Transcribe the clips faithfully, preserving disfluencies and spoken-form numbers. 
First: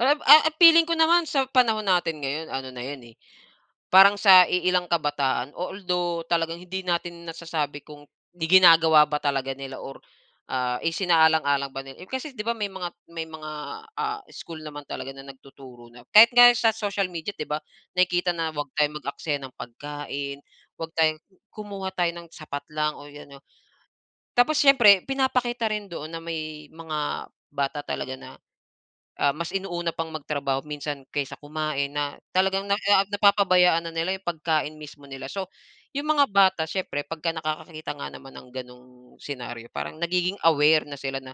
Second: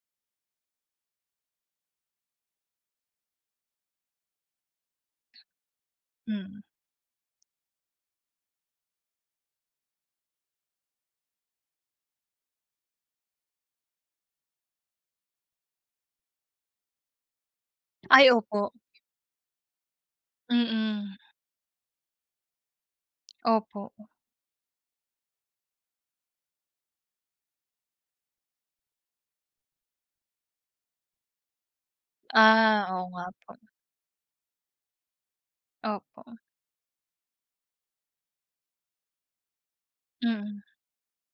Ah, eh, feeling ko naman sa panahon natin ngayon ano na 'yon, eh, parang sa iilang kabataan although Hmm. talagang hindi natin nasasabi kung ginagawa ba talaga nila or, ah, isinaalang-alang ba nila. Eh, kasi di ba, may mga may mga, ah, school naman talaga na nagtuturo na kahit nga sa social media di ba nakikita Ay, na 'wag opo. tayong mag-aksaya ng pagkain, 'wag Mm. tayong kumuha tayo ng sapat lang o ano. Opo. Tapos siyempre pinapakita rin doon na may mga bata talaga na, ah, mas inuuna pang magtrabaho minsan kaysa kumain na talagang na Ah, oo nga po. napapabayaan na nila yung pagkain mismo nila. So, yung mga Opo. bata siyempre pag nakakakita nga naman ng ganong scenario parang nagiging Mm. aware na sila na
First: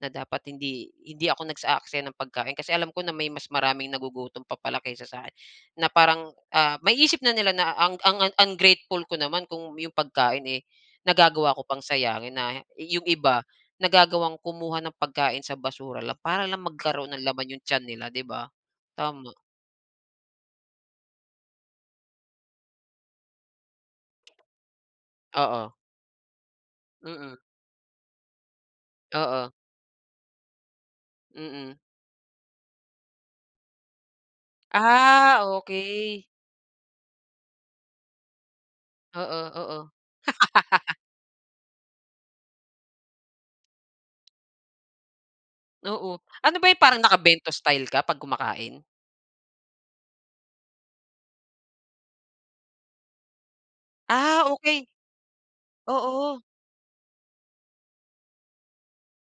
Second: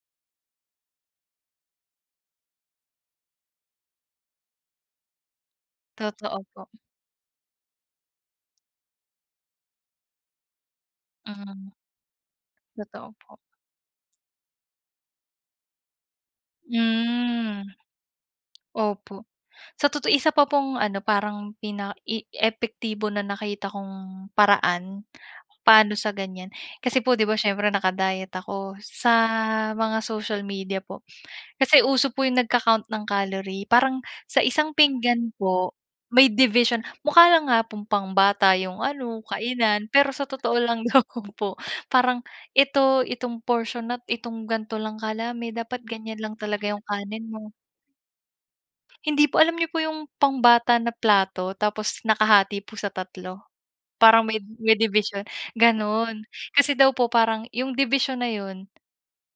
na, "Dapat hindi hindi ako nag-aaksaya ng pagkain kasi alam ko na may mas maraming nagugutom pa pala kaysa sa'kin," na parang, Totoo po. ah, maisip na nila na ang ang ungrateful ko naman kung yung pagkain, eh, nagagawa ko Hmm. pang sayangin na yung Totoo po. iba nagagawang kumuha ng pagkain sa basura lang para lang magkaroon ng laman yung Hmm. tiyan nila 'di ba? Opo Tama. sa totoo isa pa pong ano, parang pina i epektibo na nakita kong paraan Oo. paano sa gan'yan, kasi po 'di ba Mm. siyempre naka-diet ako sa Oo. mga social media po. Mm. Kasi uso po 'yong nagka-ccount ng calorie parang sa isang pinggan Ah, po okey. may division, mukha lang nga pong pang bata yung ano Oo, oo. kainan pero sa totoo lang lang naman po parang ito, itong portion nat itong ganito lang kadami dapat Oo, ganyan lang ano ba talaga 'yan, yung parang kanin mo. nakabento style ka 'pag kumakain? Hindi po, alam nyo po yung pambata na plato tapos nakahati po sa tatlo parang may Ah, may okey. dibisyon gano'n. Oo. Kasi daw po parang 'yong dibisyon na 'yon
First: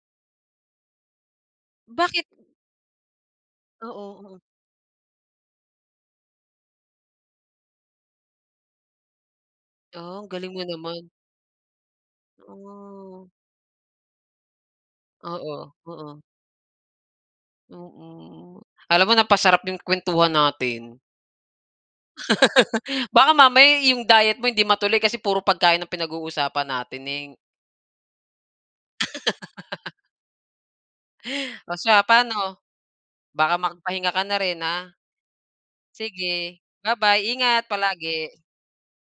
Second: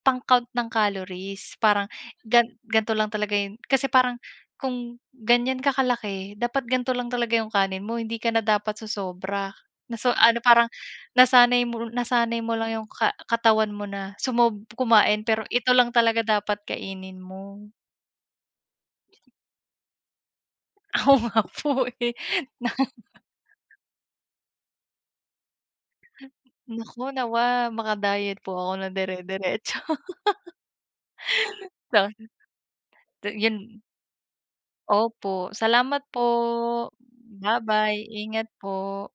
pang-count ng calories parang Bakit? gan gan'to lang talaga 'yon kasi parang Oo. kung ganyan ka kalaki dapat ganto lang talaga 'yong kanin mo hindi ka na dapat sosobra, na sa Ah, ang ano, galing mo parang naman. nasanay mo nasanay mo lang 'yong ka Hmm. katawan mo na sumob kumain pero Oo, ito lang oo. talaga dapat kainin mo. Mm, alam mo napasarap 'yong kuwentuhan natin. Oo, nga po, eh, na. Baka mamaya yung diet mo hindi matuloy kasi puro pagkain ng pinag-uusapan Naku natin, eh. nawa maka-diet po ako na dere-deretso. Oh, siya [unintelligible] paano 'to baka 'yon. makapahinga ka na rin ha. Opo salamat po. Sige babay, ingat Babay, palagi. ingat po.